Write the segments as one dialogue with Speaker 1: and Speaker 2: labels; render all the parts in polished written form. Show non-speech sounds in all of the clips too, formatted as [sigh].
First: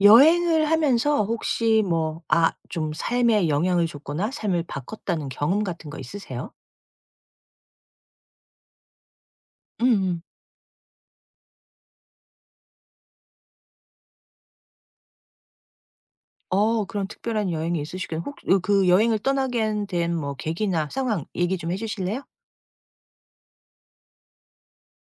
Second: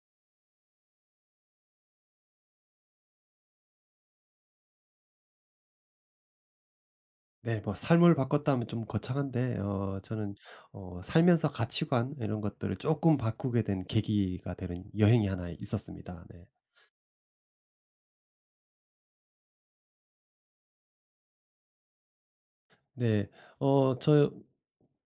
Speaker 1: 여행을 하면서 혹시 뭐 좀 삶에 영향을 줬거나 삶을 바꿨다는 경험 같은 거 있으세요?
Speaker 2: 네. 뭐 삶을 바꿨다 면 좀 거창한데, 어
Speaker 1: 음음.
Speaker 2: 저는 어 살면서 가치관 이런 것들을 조금 바꾸게 된 계기가 되는 여행이 하나 있었습니다. 네.
Speaker 1: 그런 특별한 여행이 있으시군. 혹 으 그 여행을 떠나게 된 뭐 계기나 상황 얘기 좀 해 주실래요?
Speaker 2: 네. 어 저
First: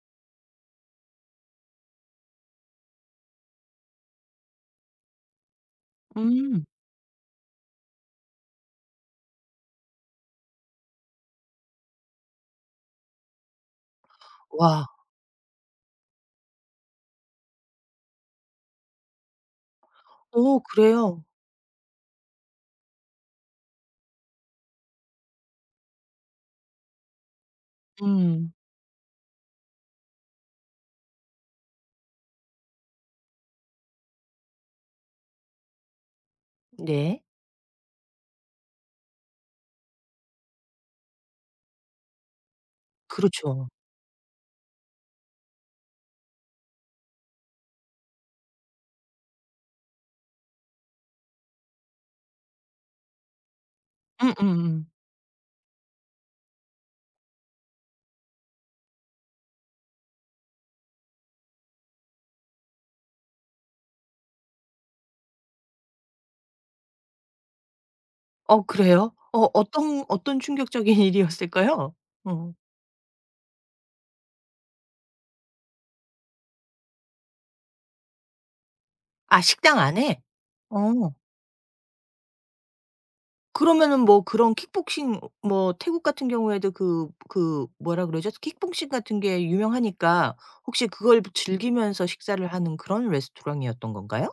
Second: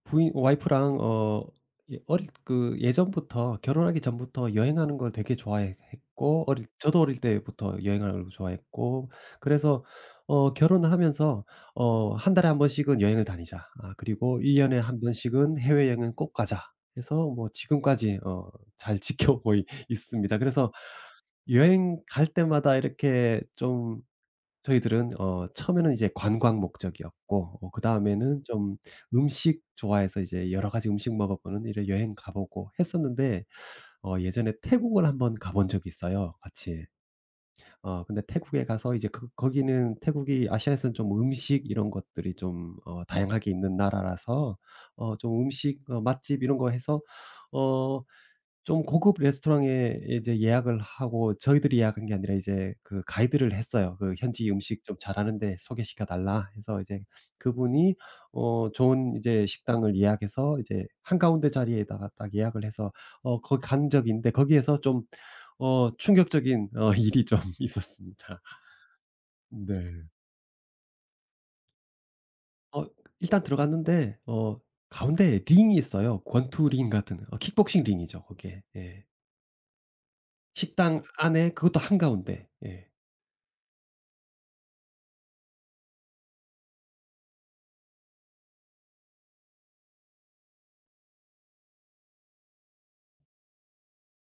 Speaker 2: 부인 와이프랑 어 예 어릴 그 예전부터, 결혼하기 전부터 여행하는 걸 되게 좋아 했고,
Speaker 1: 음.
Speaker 2: 어릴 저도 어릴 때부터 여행하는 걸 좋아했고, 그래서 어 결혼을 하면서 어 "한 달에 한 번씩은 여행을 다니자. 아 그리고 1년 년에
Speaker 1: 와.
Speaker 2: 한 번씩은 해외여행은 꼭 가자." 해서, 뭐 지금까지 어 잘 [laughs] 지켜오고 있습니다.
Speaker 1: 오,
Speaker 2: 그래서
Speaker 1: 그래요?
Speaker 2: 여행 갈 때마다 이렇게 좀, 저희들은 어 처음에는 이제 관광 목적이었고, 어 그다음에는
Speaker 1: 음.
Speaker 2: 좀 음식 좋아해서 이제 여러 가지 음식 먹어보는 이런 여행 가 보고 했었는데, 어 예전에 태국을 한번 가본 적이 있어요, 같이.
Speaker 1: 네.
Speaker 2: 어 근데 태국에 가서 이제, 그 거기는 태국이 아시아에서는 좀 음식 이런 것들이 좀 어 다양하게
Speaker 1: 그렇죠.
Speaker 2: 있는 나라라서, 어 좀 음식 어 맛집 이런 거 해서, 어 좀 고급 레스토랑에 이제 예약을 하고, 저희들이 예약한 게 아니라 이제 그 가이드를 했어요. 그 "현지 음식
Speaker 1: 음음음.
Speaker 2: 좀 잘하는 데 소개시켜 달라." 해서, 이제 그분이 어 좋은 이제 식당을 예약해서 이제 한가운데 자리에다가 딱 예약을 해서, 어 거기 간 적이 있는데, 거기에서 좀 어 충격적인 어 일이 좀 [laughs] 있었습니다.
Speaker 1: 어 그래요? 어
Speaker 2: 네.
Speaker 1: 어떤 어떤 충격적인 [laughs] 일이었을까요? 어.
Speaker 2: 어 일단 들어갔는데, 어 가운데에 링이 있어요. 권투 링 같은 어 킥복싱 링이죠, 그게. 예.
Speaker 1: 아, 식당 안에?
Speaker 2: 식당
Speaker 1: 어.
Speaker 2: 안에, 그것도 한가운데. 예.
Speaker 1: 그러면은 뭐 그런 킥복싱, 뭐 태국 같은 경우에도 그 뭐라 그러죠? 킥복싱 같은 게 유명하니까 혹시 그걸 즐기면서 식사를 하는 그런 레스토랑이었던 건가요?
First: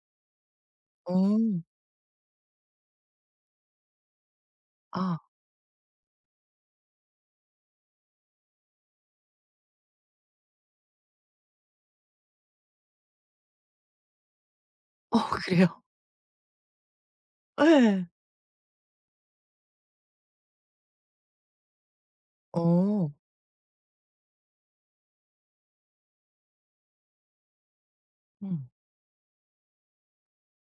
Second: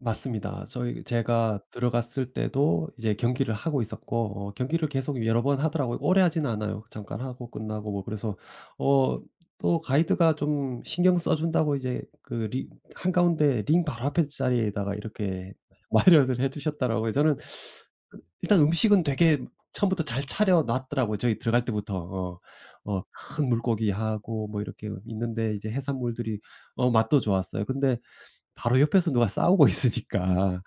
Speaker 2: 맞습니다. 저희
Speaker 1: 어.
Speaker 2: 제가 들어갔을 때도 이제 경기를 하고 있었고, 어 경기를
Speaker 1: 아.
Speaker 2: 계속 여러 번 하더라고요. 오래 하지는 않아요. 잠깐 하고 끝나고 뭐. 그래서 어 또 가이드가 좀 신경 써 준다고, 이제 그 리 한가운데 링 바로 앞에 자리에다가
Speaker 1: 어 [laughs]
Speaker 2: 이렇게
Speaker 1: 그래요?
Speaker 2: [laughs] 마련을 해 주셨더라고요. 저는
Speaker 1: 예.
Speaker 2: 일단 음식은 되게 처음부터 잘 차려 놨더라고요, 저희 들어갈 때부터. 어. 어
Speaker 1: 어.
Speaker 2: 큰 물고기하고 뭐 이렇게 있는데, 이제 해산물들이 어 맛도 좋았어요. 근데
Speaker 1: 음.
Speaker 2: 바로 옆에서 누가 싸우고 [laughs] 있으니까.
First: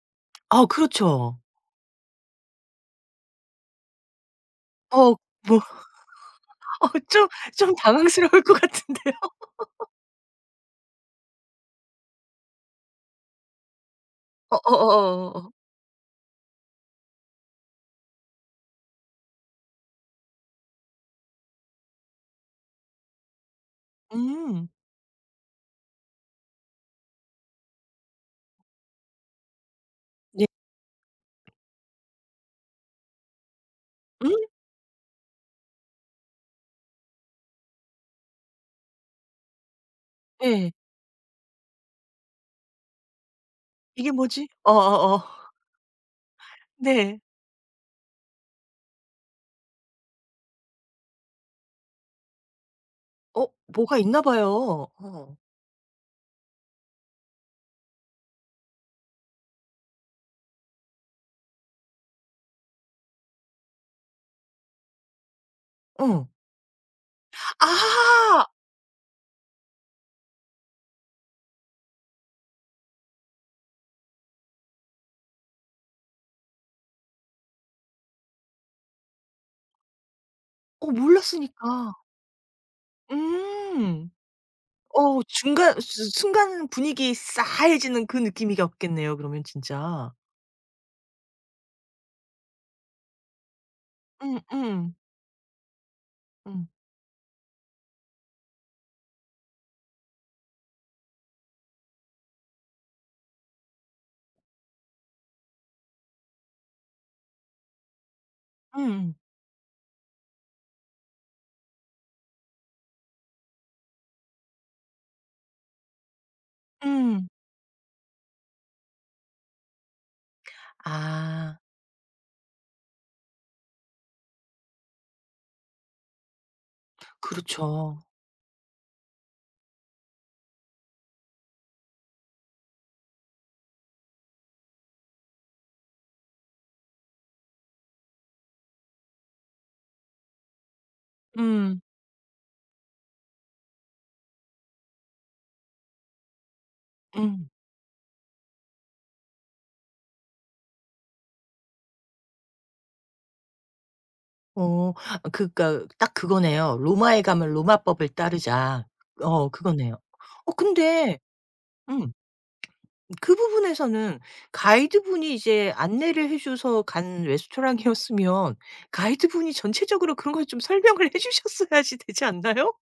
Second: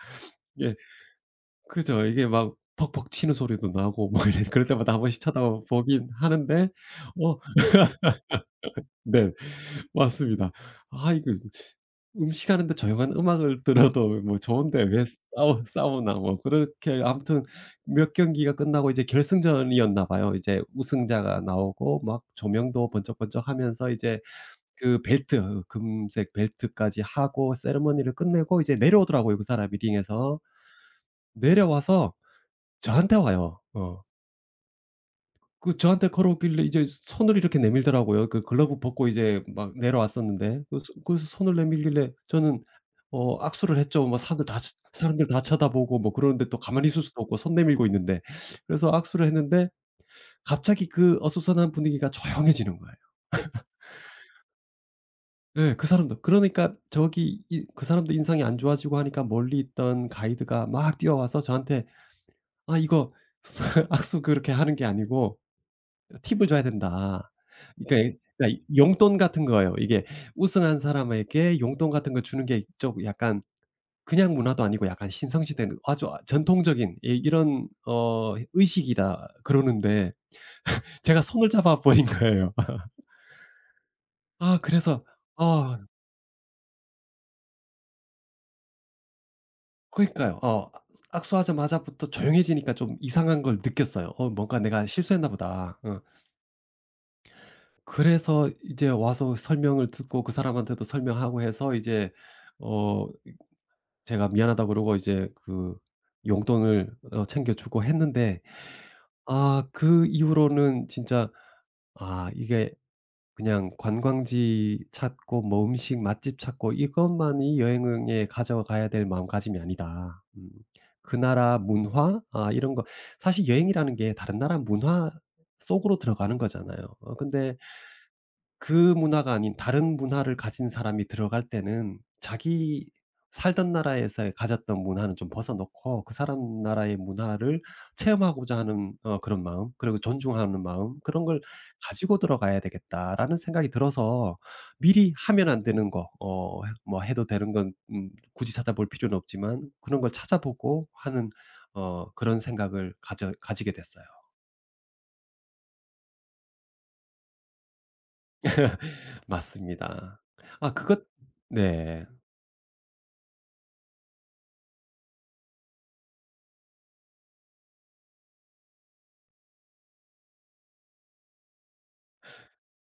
Speaker 1: 아,
Speaker 2: 예,
Speaker 1: 그렇죠.
Speaker 2: 그죠. 이게 막 벅벅 치는 소리도 나고 뭐 이래, 그럴 때마다 한
Speaker 1: 어.
Speaker 2: 번씩
Speaker 1: 뭐 [laughs]
Speaker 2: 쳐다보긴 하는데.
Speaker 1: 어 좀
Speaker 2: 어
Speaker 1: 좀 당황스러울 것 같은데요.
Speaker 2: 네. 맞습니다. 아 이거, 음식하는데 조용한 음악을 들어도 뭐 좋은데, 왜
Speaker 1: 어어어어어.
Speaker 2: 싸우나 뭐. 그렇게 아무튼 몇 경기가 끝나고 이제 결승전이었나 봐요. 이제 우승자가 나오고 막 조명도 번쩍번쩍하면서 이제
Speaker 1: 음.
Speaker 2: 그 벨트, 금색 벨트까지 하고 세리머니를 끝내고 이제 내려오더라고요, 그 사람이 링에서.
Speaker 1: 네.
Speaker 2: 내려와서 저한테 와요. 어.
Speaker 1: 음?
Speaker 2: 그 저한테 걸어오길래 이제 손을 이렇게 내밀더라고요. 그 글러브 벗고 이제 막 내려왔었는데,
Speaker 1: 예.
Speaker 2: 그래서 손을 내밀길래 저는 어 악수를 했죠.
Speaker 1: 이게
Speaker 2: 뭐
Speaker 1: 뭐지? 어어어.
Speaker 2: 사람들 다 쳐다보고 뭐 그러는데, 또 가만히 있을 수도
Speaker 1: 네.
Speaker 2: 없고 손 내밀고 있는데. 그래서 악수를 했는데, 갑자기 그 어수선한 분위기가 조용해지는 거예요.
Speaker 1: 뭐가 있나 봐요. 어.
Speaker 2: 예, 그 사람도. 그러니까 저기 이, 그 사람도 인상이 안 좋아지고 하니까, 멀리 있던 가이드가 막 뛰어와서 저한테 "아 이거 [laughs] 악수 그렇게 하는 게 아니고
Speaker 1: 응.
Speaker 2: 팁을 줘야 된다. 그러니까,
Speaker 1: 아.
Speaker 2: 그러니까 용돈 같은 거예요. 이게 우승한 사람에게 용돈 같은 걸 주는 게 좀 약간, 그냥 문화도 아니고 약간 신성시대는 아주, 아 전통적인 이런 어 의식이다." 그러는데, 제가 손을 잡아
Speaker 1: 몰랐으니까.
Speaker 2: 버린 거예요. [laughs]
Speaker 1: 음.
Speaker 2: 아 그래서. 아
Speaker 1: 중간 수 순간 분위기 싸해지는 그 느낌이었겠네요, 그러면 진짜.
Speaker 2: 그니까요. 어 악수하자마자부터 조용해지니까 좀 이상한 걸 느꼈어요. '어
Speaker 1: 음
Speaker 2: 뭔가 내가
Speaker 1: 음.
Speaker 2: 실수했나 보다.' 어.
Speaker 1: 음.
Speaker 2: 그래서 이제 와서 설명을 듣고 그 사람한테도 설명하고 해서, 이제 어 제가 미안하다 그러고 이제 그 용돈을 어 챙겨 주고 했는데,
Speaker 1: 음음.
Speaker 2: 아 그 이후로는 진짜, 아 이게 그냥 관광지 찾고 뭐 음식 맛집 찾고
Speaker 1: 음.
Speaker 2: 이것만이 여행에 가져가야 될 마음가짐이 아니다. 음. 그 나라
Speaker 1: 아,
Speaker 2: 문화 아 이런 거, 사실 여행이라는 게 다른 나라 문화 속으로 들어가는 거잖아요. 어 근데
Speaker 1: 그렇죠.
Speaker 2: 그 문화가 아닌 다른 문화를 가진 사람이 들어갈 때는, 자기 살던 나라에서 가졌던 문화는 좀 벗어놓고 그 사람 나라의 문화를 체험하고자 하는 어 그런 마음, 그리고 존중하는 마음, '그런 걸
Speaker 1: 음.
Speaker 2: 가지고 들어가야 되겠다.'라는 생각이 들어서, 미리 하면 안 되는 거, 어 해 뭐 해도
Speaker 1: 음.
Speaker 2: 되는 건 굳이 찾아볼 필요는 없지만 그런 걸 찾아보고 하는 어 그런 생각을 가져 가지게 됐어요.
Speaker 1: 어 그러니까 딱 그거네요. '로마에 가면 로마법을 따르자.'
Speaker 2: [laughs]
Speaker 1: 그거네요.
Speaker 2: 맞습니다. 아 그것.
Speaker 1: 근데,
Speaker 2: 네.
Speaker 1: 음. 그 부분에서는 가이드분이 이제 안내를 해 줘서 간 레스토랑이었으면 가이드분이 전체적으로 그런 걸 좀 설명을 해 주셨어야지 [laughs] 되지 않나요?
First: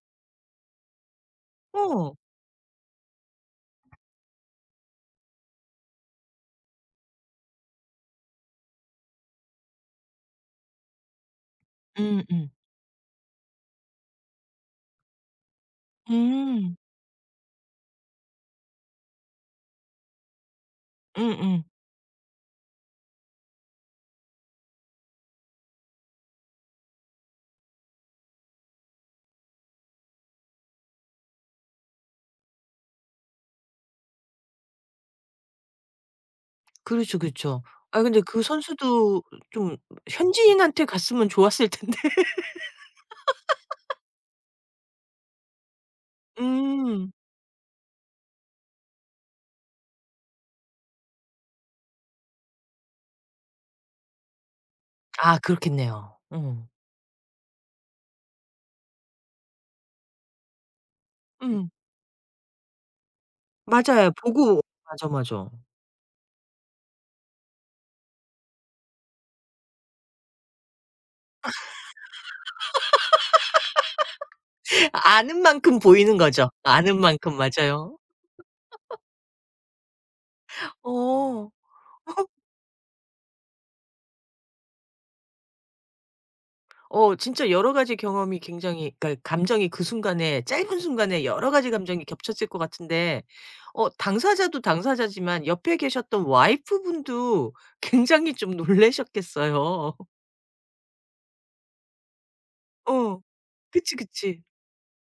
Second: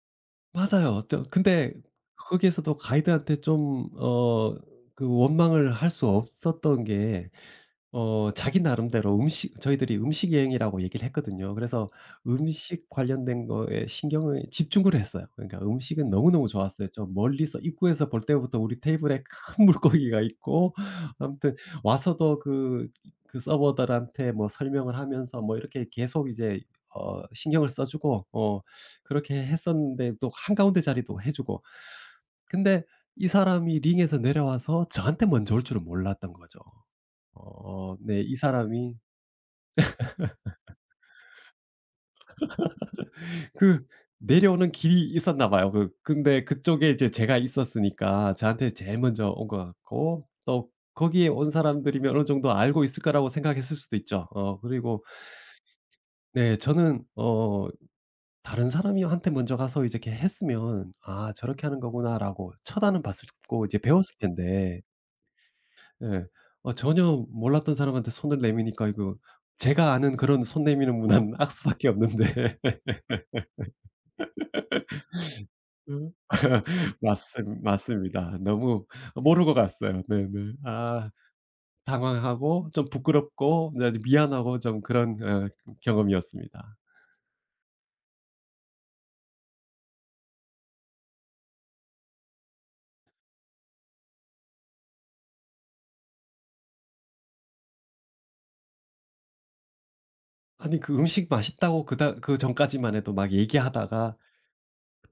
Speaker 2: 맞아요. 또 근데
Speaker 1: 어.
Speaker 2: 거기에서도 가이드한테 좀 어 그 원망을 할 수 없었던 게, 어 자기 나름대로 음식, 저희들이 음식 여행이라고 얘기를 했거든요. 그래서
Speaker 1: 음음.
Speaker 2: 음식 관련된 거에 신경을 집중을 했어요. 그러니까 음식은 너무너무
Speaker 1: 음.
Speaker 2: 좋았어요. 저 멀리서 입구에서 볼 때부터 우리 테이블에 큰 물고기가 있고, 아무튼
Speaker 1: 음음.
Speaker 2: 와서도 그 그 서버들한테 뭐 설명을 하면서 뭐 이렇게 계속 이제 어 신경을 써 주고, 어 그렇게 했었는데 또 한가운데 자리도 해 주고. 근데 이 사람이 링에서 내려와서 저한테 먼저 올 줄은 몰랐던 거죠.
Speaker 1: 그렇죠, 그렇죠.
Speaker 2: 어
Speaker 1: 아, 근데
Speaker 2: 네. 이
Speaker 1: 그
Speaker 2: 사람이
Speaker 1: 선수도 좀 현지인한테 갔으면 좋았을 텐데. [laughs]
Speaker 2: 그 내려오는 길이 있었나 봐요. 그 근데 그쪽에 이제
Speaker 1: 음.
Speaker 2: 제가 있었으니까 저한테 제일 먼저 온 것 같고, 또 거기에 온 사람들이면 어느 정도 알고 있을 거라고 생각했을 수도 있죠. 어 그리고
Speaker 1: 아, 그렇겠네요.
Speaker 2: 네
Speaker 1: 어.
Speaker 2: 저는 어 다른 사람이한테 먼저 가서 이제 이렇게 했으면 '아 저렇게
Speaker 1: 음.
Speaker 2: 하는 거구나.'라고 쳐다는 봤을 거고 이제
Speaker 1: 맞아요.
Speaker 2: 배웠을
Speaker 1: 보고,
Speaker 2: 텐데,
Speaker 1: 맞아, 맞아.
Speaker 2: 예 어 전혀 몰랐던 사람한테 손을 내미니까 이거 제가 아는 그런 손 내미는 문화는 [laughs] 악수밖에 없는데.
Speaker 1: 아는 만큼
Speaker 2: 음.
Speaker 1: 보이는 거죠.
Speaker 2: [laughs]
Speaker 1: 아는 만큼, 맞아요.
Speaker 2: 맞습니다. 너무 모르고 갔어요. 네네. 아.
Speaker 1: 어.
Speaker 2: 당황하고 좀 부끄럽고 네 미안하고 좀 그런 어 경험이었습니다.
Speaker 1: 진짜 여러 가지 경험이 굉장히, 그러니까 감정이 그 순간에, 짧은 순간에 여러 가지 감정이 겹쳤을 것 같은데, 당사자도 당사자지만 옆에 계셨던 와이프분도 [laughs] 굉장히 좀 놀라셨겠어요. [laughs]
Speaker 2: 아니 그 음식 맛있다고 그다 그전까지만 해도
Speaker 1: 어.
Speaker 2: 막
Speaker 1: 그치,
Speaker 2: 얘기하다가
Speaker 1: 그치.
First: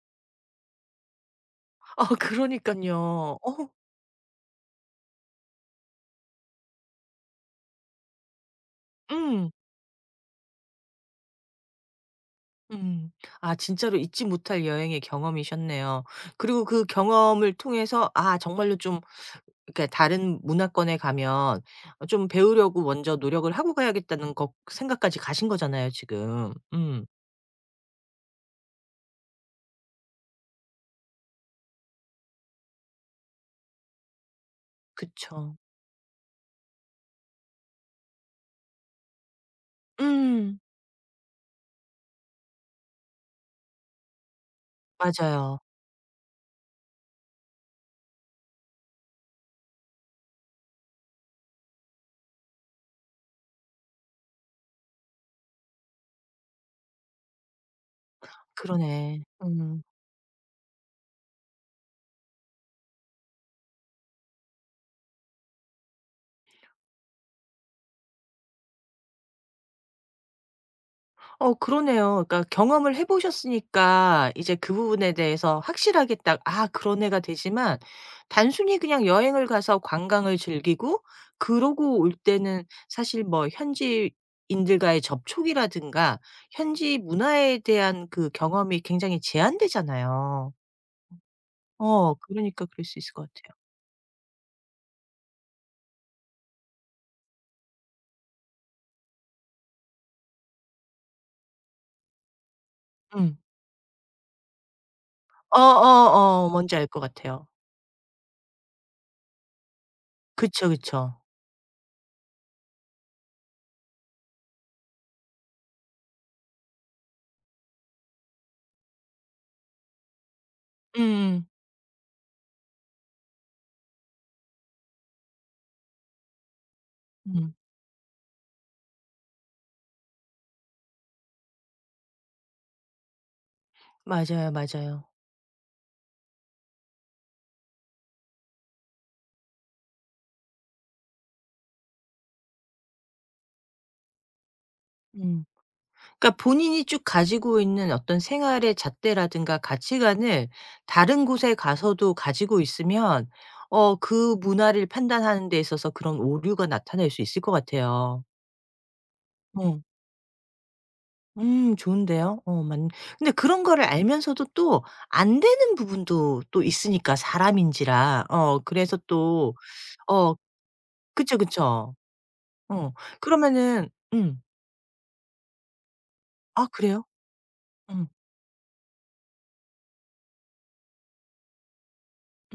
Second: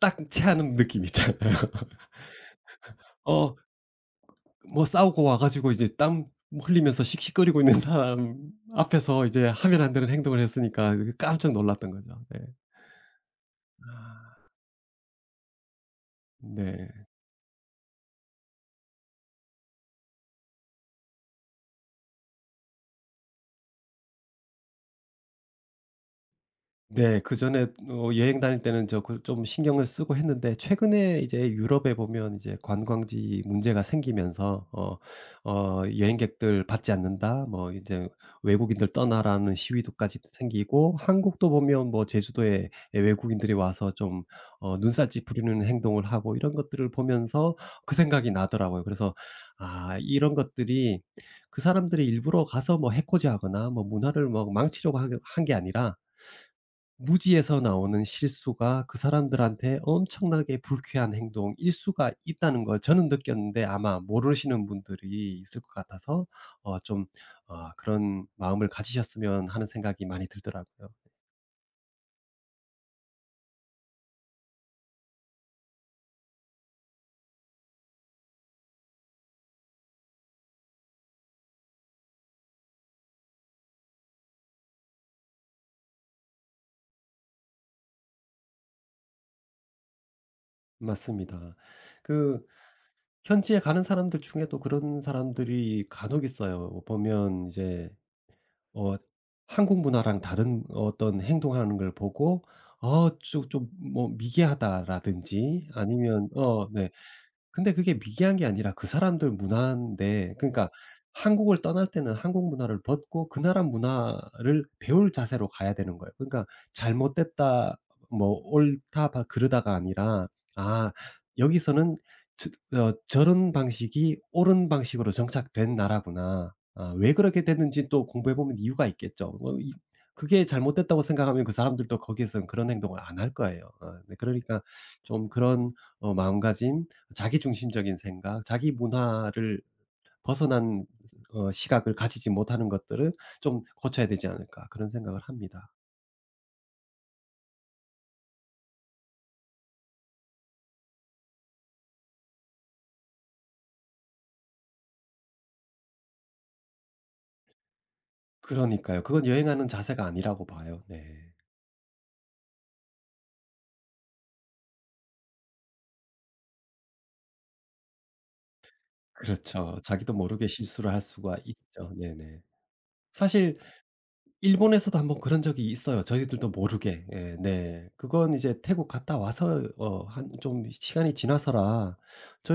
Speaker 2: 딱 체하는 느낌 있잖아요.
Speaker 1: 아,
Speaker 2: [laughs]
Speaker 1: 그러니까요.
Speaker 2: 어 뭐 싸우고 와 가지고 이제 땀 흘리면서 씩씩거리고 있는 사람 앞에서 이제
Speaker 1: 음.
Speaker 2: 하면 안 되는 행동을 했으니까 깜짝 놀랐던 거죠. 네.
Speaker 1: 음. 아, 진짜로 잊지 못할 여행의 경험이셨네요. 그리고 그
Speaker 2: 네.
Speaker 1: 경험을 통해서 '아, 정말로 좀, 그러니까 다른 문화권에 가면 좀 배우려고 먼저 노력을 하고 가야겠다.'는 거, 생각까지 가신 거잖아요 지금. 음.
Speaker 2: 네. 그전에 어 여행 다닐 때는 저 그 좀 신경을 쓰고 했는데, 최근에 이제 유럽에 보면 이제 관광지 문제가 생기면서 어
Speaker 1: 그쵸.
Speaker 2: 어 "여행객들 받지 않는다." 뭐 이제 "외국인들 떠나."라는 시위도까지
Speaker 1: 음.
Speaker 2: 생기고, 한국도 보면 뭐 제주도에 예 외국인들이 와서 좀 어 눈살찌
Speaker 1: 맞아요.
Speaker 2: 부리는 행동을 하고 이런 것들을 보면서 그 생각이 나더라고요. 그래서 '아 이런 것들이, 그 사람들이 일부러 가서 뭐 해코지하거나 뭐 문화를 뭐 망치려고 한 게 아니라 무지에서 나오는 실수가 그
Speaker 1: 그러네.
Speaker 2: 사람들한테
Speaker 1: 음.
Speaker 2: 엄청나게 불쾌한 행동일 수가 있다는 걸 저는 느꼈는데, 아마 모르시는 분들이 있을 것 같아서 어 좀, 아 그런 마음을 가지셨으면' 하는 생각이 많이 들더라고요.
Speaker 1: 그러네요. 그러니까 경험을 해 보셨으니까 이제 그 부분에 대해서 확실하게 딱 '아, 그런 애가 되지.'만, 단순히 그냥 여행을 가서 관광을 즐기고 그러고 올 때는, 사실 뭐 현지인들과의 접촉이라든가 현지 문화에 대한 그 경험이 굉장히 제한되잖아요.
Speaker 2: 맞습니다. 그
Speaker 1: 그러니까 그럴 수 있을 것 같아요.
Speaker 2: 현지에 가는 사람들 중에도 그런 사람들이 간혹 있어요. 보면 이제 어 한국 문화랑 다른 어떤 행동하는 걸 보고 '어
Speaker 1: 음.
Speaker 2: 좀좀뭐 미개하다.'라든지 아니면
Speaker 1: 어어어.
Speaker 2: 어
Speaker 1: 뭔지 알
Speaker 2: 네.
Speaker 1: 것 같아요.
Speaker 2: 근데 그게 미개한 게 아니라 그 사람들 문화인데,
Speaker 1: 그쵸,
Speaker 2: 그러니까
Speaker 1: 그쵸.
Speaker 2: 한국을 떠날 때는 한국 문화를 벗고 그 나라 문화를 배울 자세로 가야 되는 거예요. 그러니까 잘못됐다 뭐 옳다 바 그르다가 아니라, '아
Speaker 1: 음음.
Speaker 2: 여기서는 저 어 저런 방식이 옳은 방식으로 정착된 나라구나. 아 왜 그렇게
Speaker 1: 음.
Speaker 2: 됐는지 또 공부해 보면 이유가 있겠죠.' 뭐 이. 그게 잘못됐다고 생각하면 그 사람들도 거기에는 그런 행동을 안 할 거예요. 아, 네
Speaker 1: 맞아요,
Speaker 2: 그러니까
Speaker 1: 맞아요.
Speaker 2: 좀 그런 어 마음가짐, 자기중심적인 생각, 자기 문화를 벗어난 어 시각을 가지지 못하는 것들은 좀 고쳐야 되지 않을까 그런 생각을
Speaker 1: 음.
Speaker 2: 합니다.
Speaker 1: 그러니까 본인이 쭉 가지고 있는 어떤 생활의 잣대라든가 가치관을 다른 곳에 가서도 가지고 있으면, 그 문화를 판단하는 데 있어서 그런 오류가 나타날 수 있을 것 같아요.
Speaker 2: 그러니까요. 그건 여행하는
Speaker 1: 어.
Speaker 2: 자세가 아니라고 봐요. 네.
Speaker 1: 음, 좋은데요. 어 맞는 근데 그런 거를 알면서도 또 안 되는 부분도 또 있으니까, 사람인지라. 그래서 또
Speaker 2: 그렇죠. 자기도
Speaker 1: 어
Speaker 2: 모르게 실수를 할 수가
Speaker 1: 그쵸,
Speaker 2: 있죠.
Speaker 1: 그쵸.
Speaker 2: 네네.
Speaker 1: 어
Speaker 2: 사실
Speaker 1: 그러면은. 음.
Speaker 2: 일본에서도 한번 그런 적이 있어요, 저희들도
Speaker 1: 아, 그래요?
Speaker 2: 모르게. 예 네.
Speaker 1: 음.
Speaker 2: 그건 이제 태국 갔다 와서 어 한 좀 시간이 지나서라,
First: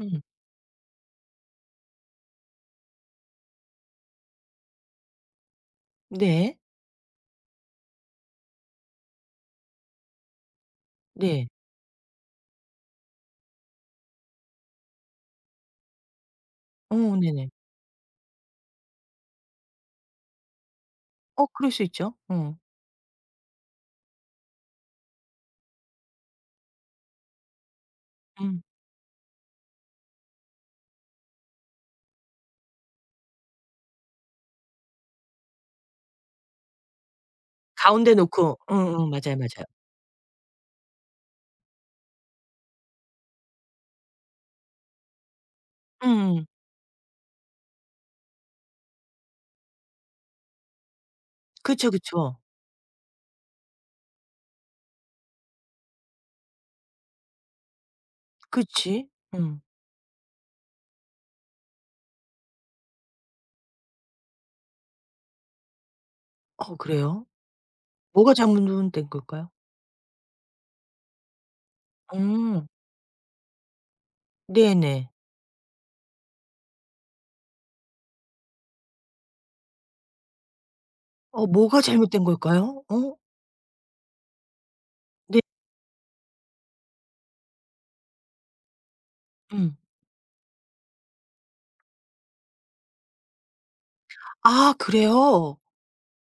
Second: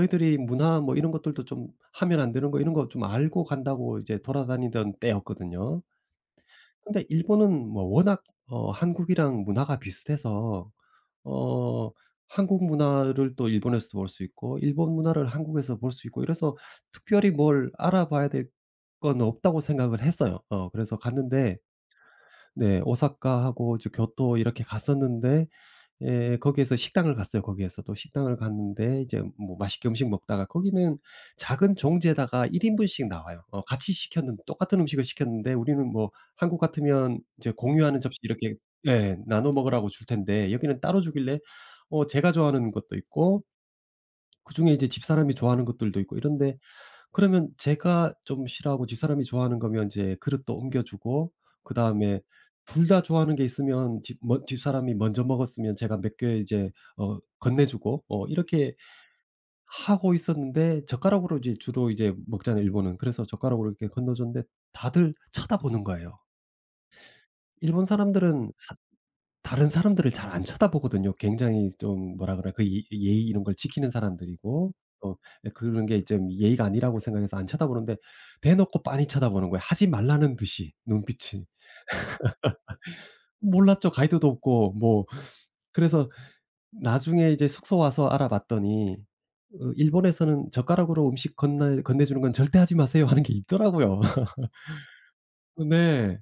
Speaker 1: 음.
Speaker 2: 문화 뭐 이런 것들도 좀 하면 안 되는 거 이런 거 좀 알고 간다고 이제 돌아다니던 때였거든요.
Speaker 1: 네.
Speaker 2: 근데 일본은 뭐 워낙 어 한국이랑 문화가 비슷해서,
Speaker 1: 네.
Speaker 2: 어 한국 문화를 또 일본에서 볼 수 있고 일본 문화를 한국에서 볼 수 있고 이래서 특별히
Speaker 1: 네네.
Speaker 2: 뭘 알아봐야 될 건 없다고 생각을 했어요. 어 그래서 갔는데,
Speaker 1: 그럴 수 있죠. 어.
Speaker 2: 네 오사카하고 이제 교토 이렇게 갔었는데 예. 거기에서 식당을 갔어요, 거기에서도. 식당을
Speaker 1: 음.
Speaker 2: 갔는데 이제 뭐 맛있게 음식 먹다가, 거기는 작은 종지에다가 1인분 인분씩 나와요. 어 같이 시켰는 똑같은 음식을 시켰는데, 우리는 뭐 한국 같으면 이제 공유하는
Speaker 1: 가운데
Speaker 2: 접시 이렇게.
Speaker 1: 놓고. 음음.
Speaker 2: 예.
Speaker 1: 맞아요,
Speaker 2: 나눠
Speaker 1: 맞아요.
Speaker 2: 먹으라고 줄 텐데, 여기는 따로 주길래 어 제가 좋아하는 것도 있고 그중에 이제 집사람이 좋아하는 것들도 있고
Speaker 1: 음음.
Speaker 2: 이런데, 그러면 제가 좀 싫어하고 집사람이 좋아하는 거면 이제 그릇도 옮겨 주고,
Speaker 1: 그쵸,
Speaker 2: 그다음에
Speaker 1: 그쵸.
Speaker 2: 둘 다 좋아하는 게 있으면 집 뭐 집사람이 먼저 먹었으면 제가 몇 개 이제 어 건네 주고 어 이렇게
Speaker 1: 그치. 음.
Speaker 2: 하고 있었는데, 젓가락으로 이제 주로 이제 먹잖아요 일본은. 그래서 젓가락으로 이렇게 건너 줬는데, 다들 쳐다보는 거예요.
Speaker 1: 어 그래요?
Speaker 2: 일본
Speaker 1: 뭐가
Speaker 2: 사람들은 사
Speaker 1: 잘못된 걸까요?
Speaker 2: 다른 사람들을 잘 안 쳐다보거든요. 굉장히 좀 뭐라 그래 그
Speaker 1: 음.
Speaker 2: 예 예, 예의 이런 걸 지키는 사람들이고
Speaker 1: 네네.
Speaker 2: 어 예 그런 게 좀 예의가 아니라고 생각해서 안 쳐다보는데, 대놓고 빤히 쳐다보는 거예요, 하지 말라는 듯이 눈빛이.
Speaker 1: 뭐가 잘못된 걸까요? 어?
Speaker 2: 몰랐죠. 가이드도 없고 뭐.
Speaker 1: 네.
Speaker 2: 그래서 나중에 이제 숙소 와서 알아봤더니, 어
Speaker 1: 음.
Speaker 2: "일본에서는 젓가락으로 음식 건날 건네주는 건 절대 하지 마세요." 하는 게 있더라고요. [laughs]
Speaker 1: 아, 그래요?
Speaker 2: 네.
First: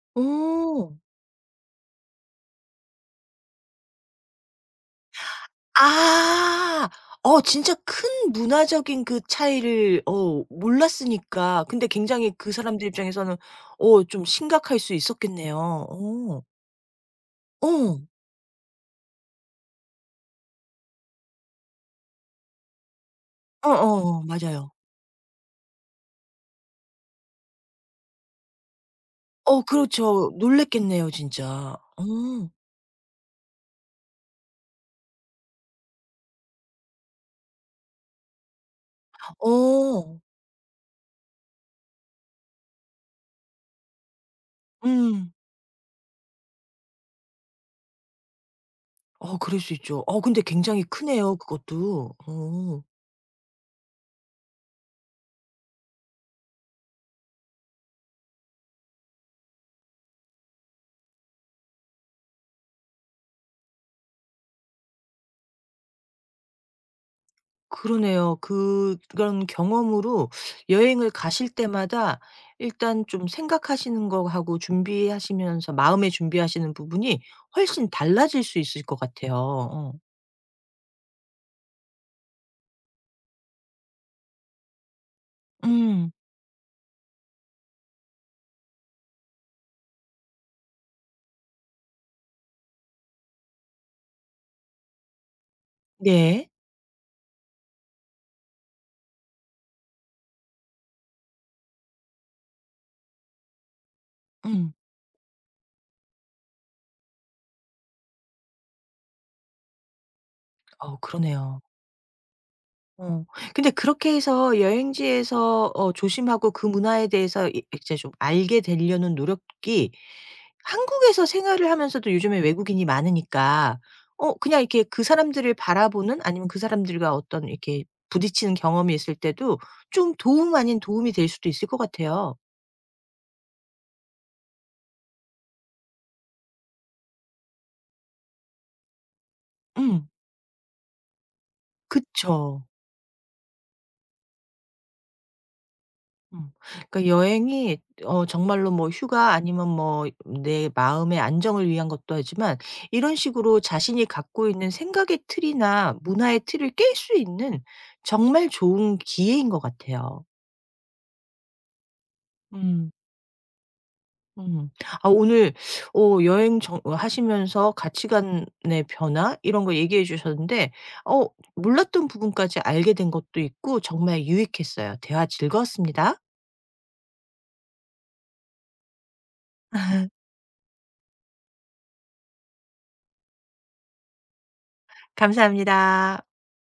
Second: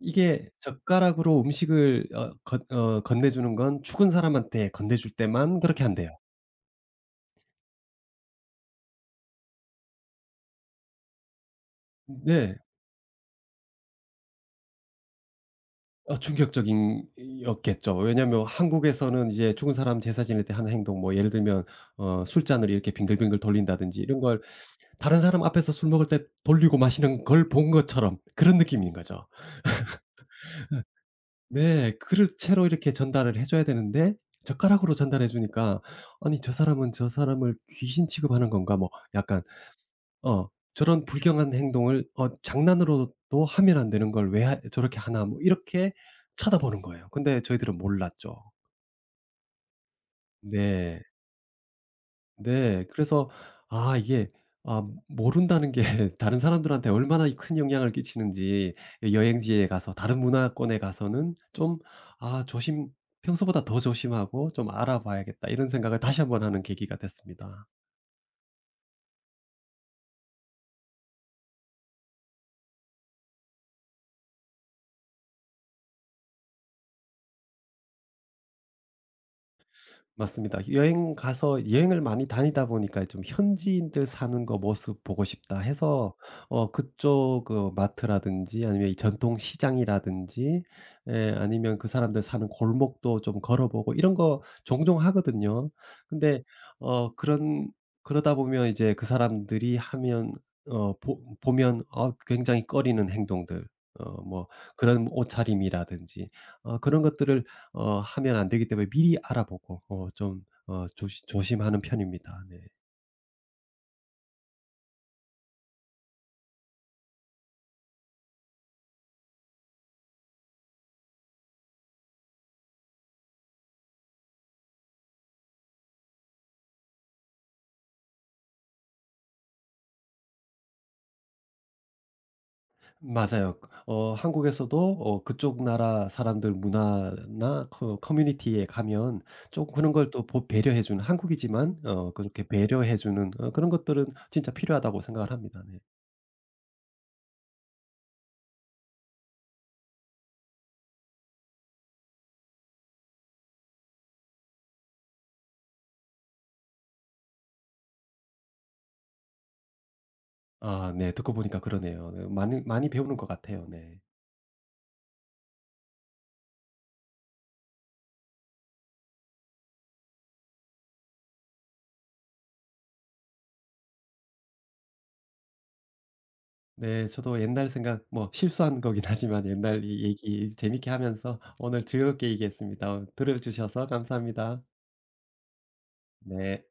Speaker 2: 이게
Speaker 1: 어.
Speaker 2: 젓가락으로 음식을 어 건 어 건네주는 건 죽은 사람한테 건네줄 때만 그렇게 한대요.
Speaker 1: 아. 진짜 큰 문화적인 그 차이를 몰랐으니까. 근데 굉장히 그
Speaker 2: 네.
Speaker 1: 사람들 입장에서는 좀 심각할 수 있었겠네요.
Speaker 2: 어
Speaker 1: 어.
Speaker 2: 충격적인 이었겠죠.
Speaker 1: 어.
Speaker 2: 왜냐하면 한국에서는 이제 죽은 사람 제사 지낼 때 하는 행동, 뭐 예를 들면 어 술잔을 이렇게 빙글빙글 돌린다든지 이런
Speaker 1: 어어,
Speaker 2: 걸
Speaker 1: 맞아요.
Speaker 2: 다른 사람 앞에서 술 먹을 때 돌리고 마시는 걸 본 것처럼 그런 느낌인 거죠.
Speaker 1: 어, 그렇죠. 놀랐겠네요, 진짜.
Speaker 2: 네.
Speaker 1: 어.
Speaker 2: 그릇 채로 이렇게 전달을 해 줘야 되는데 젓가락으로 전달해 주니까, '아니 저 사람은 저 사람을 귀신 취급하는 건가?' 뭐 약간
Speaker 1: 어.
Speaker 2: 어 저런 불경한 행동을 어 장난으로도 하면 안 되는 걸 '왜 저렇게 하나.'
Speaker 1: 음.
Speaker 2: 뭐 이렇게 쳐다보는 거예요. 근데 저희들은 몰랐죠.
Speaker 1: 그럴 수 있죠. 근데 굉장히
Speaker 2: 네.
Speaker 1: 크네요, 그것도. 어.
Speaker 2: 네. 그래서 아 이게, 아 모른다는 게 [laughs] 다른 사람들한테 얼마나 큰 영향을 끼치는지. 예, 여행지에 가서 다른 문화권에 가서는 좀 '아 조심, 평소보다 더 조심하고 좀 알아봐야겠다.' 이런 생각을 다시 한번 하는 계기가 됐습니다.
Speaker 1: 그러네요. 그런 경험으로 여행을 가실 때마다 일단 좀 생각하시는 거하고 준비하시면서 마음의 준비하시는 부분이 훨씬 달라질 수 있을 것 같아요. 어.
Speaker 2: 맞습니다. 여행 가서 여행을 많이 다니다 보니까 좀 '현지인들 사는 거 모습 보고 싶다.'
Speaker 1: 음.
Speaker 2: 해서 어 그쪽 어 마트라든지 아니면 이 전통 시장이라든지 예 아니면 그 사람들 사는 골목도 좀 걸어 보고 이런 거 종종 하거든요. 근데
Speaker 1: 네.
Speaker 2: 어 그런, 그러다 보면 이제 그 사람들이 하면 어 보 보면 어 굉장히 꺼리는 행동들, 어 뭐
Speaker 1: 음.
Speaker 2: 그런 옷차림이라든지 어 그런 것들을 어 하면 안 되기 때문에 미리 알아보고 어 좀 어 조시
Speaker 1: 그러네요.
Speaker 2: 조심하는 편입니다. 네.
Speaker 1: 어. 근데 그렇게 해서 여행지에서 조심하고 그 문화에 대해서 이 이제 좀 알게 되려는 노력이, 한국에서 생활을 하면서도 요즘에 외국인이 많으니까 그냥 이렇게 그 사람들을 바라보는, 아니면 그 사람들과 어떤 이렇게 부딪히는 경험이 있을 때도 좀, 도움 아닌 도움이 될 수도 있을 것 같아요.
Speaker 2: 맞아요. 어 한국에서도 어 그쪽 나라 사람들 문화나 커 커뮤니티에 가면 좀 그런
Speaker 1: 음.
Speaker 2: 걸 또 보 배려해 주는, 한국이지만 어 그렇게
Speaker 1: 그쵸.
Speaker 2: 배려해 주는 어 그런 것들은 진짜 필요하다고 생각을 합니다. 네.
Speaker 1: 음. 그러니까 여행이 정말로 뭐 휴가, 아니면 뭐 내 마음의 안정을 위한 것도 하지만, 이런 식으로 자신이 갖고 있는 생각의 틀이나 문화의 틀을 깰 수 있는 정말 좋은 기회인 것 같아요.
Speaker 2: 아 네. 듣고 보니까 그러네요. 네. 많이 많이
Speaker 1: 음.
Speaker 2: 배우는 것 같아요. 네.
Speaker 1: 음. 아, 오늘 여행 정 어 하시면서 가치관의 변화 이런 거 얘기해 주셨는데, 어 몰랐던 부분까지 알게 된 것도 있고 정말 유익했어요. 대화 즐거웠습니다.
Speaker 2: 네. 저도 옛날 생각 뭐 실수한 거긴 하지만 옛날 이
Speaker 1: [laughs]
Speaker 2: 얘기 재밌게 하면서 오늘 즐겁게 얘기했습니다. 어 들어 주셔서 감사합니다.
Speaker 1: 감사합니다.
Speaker 2: 네.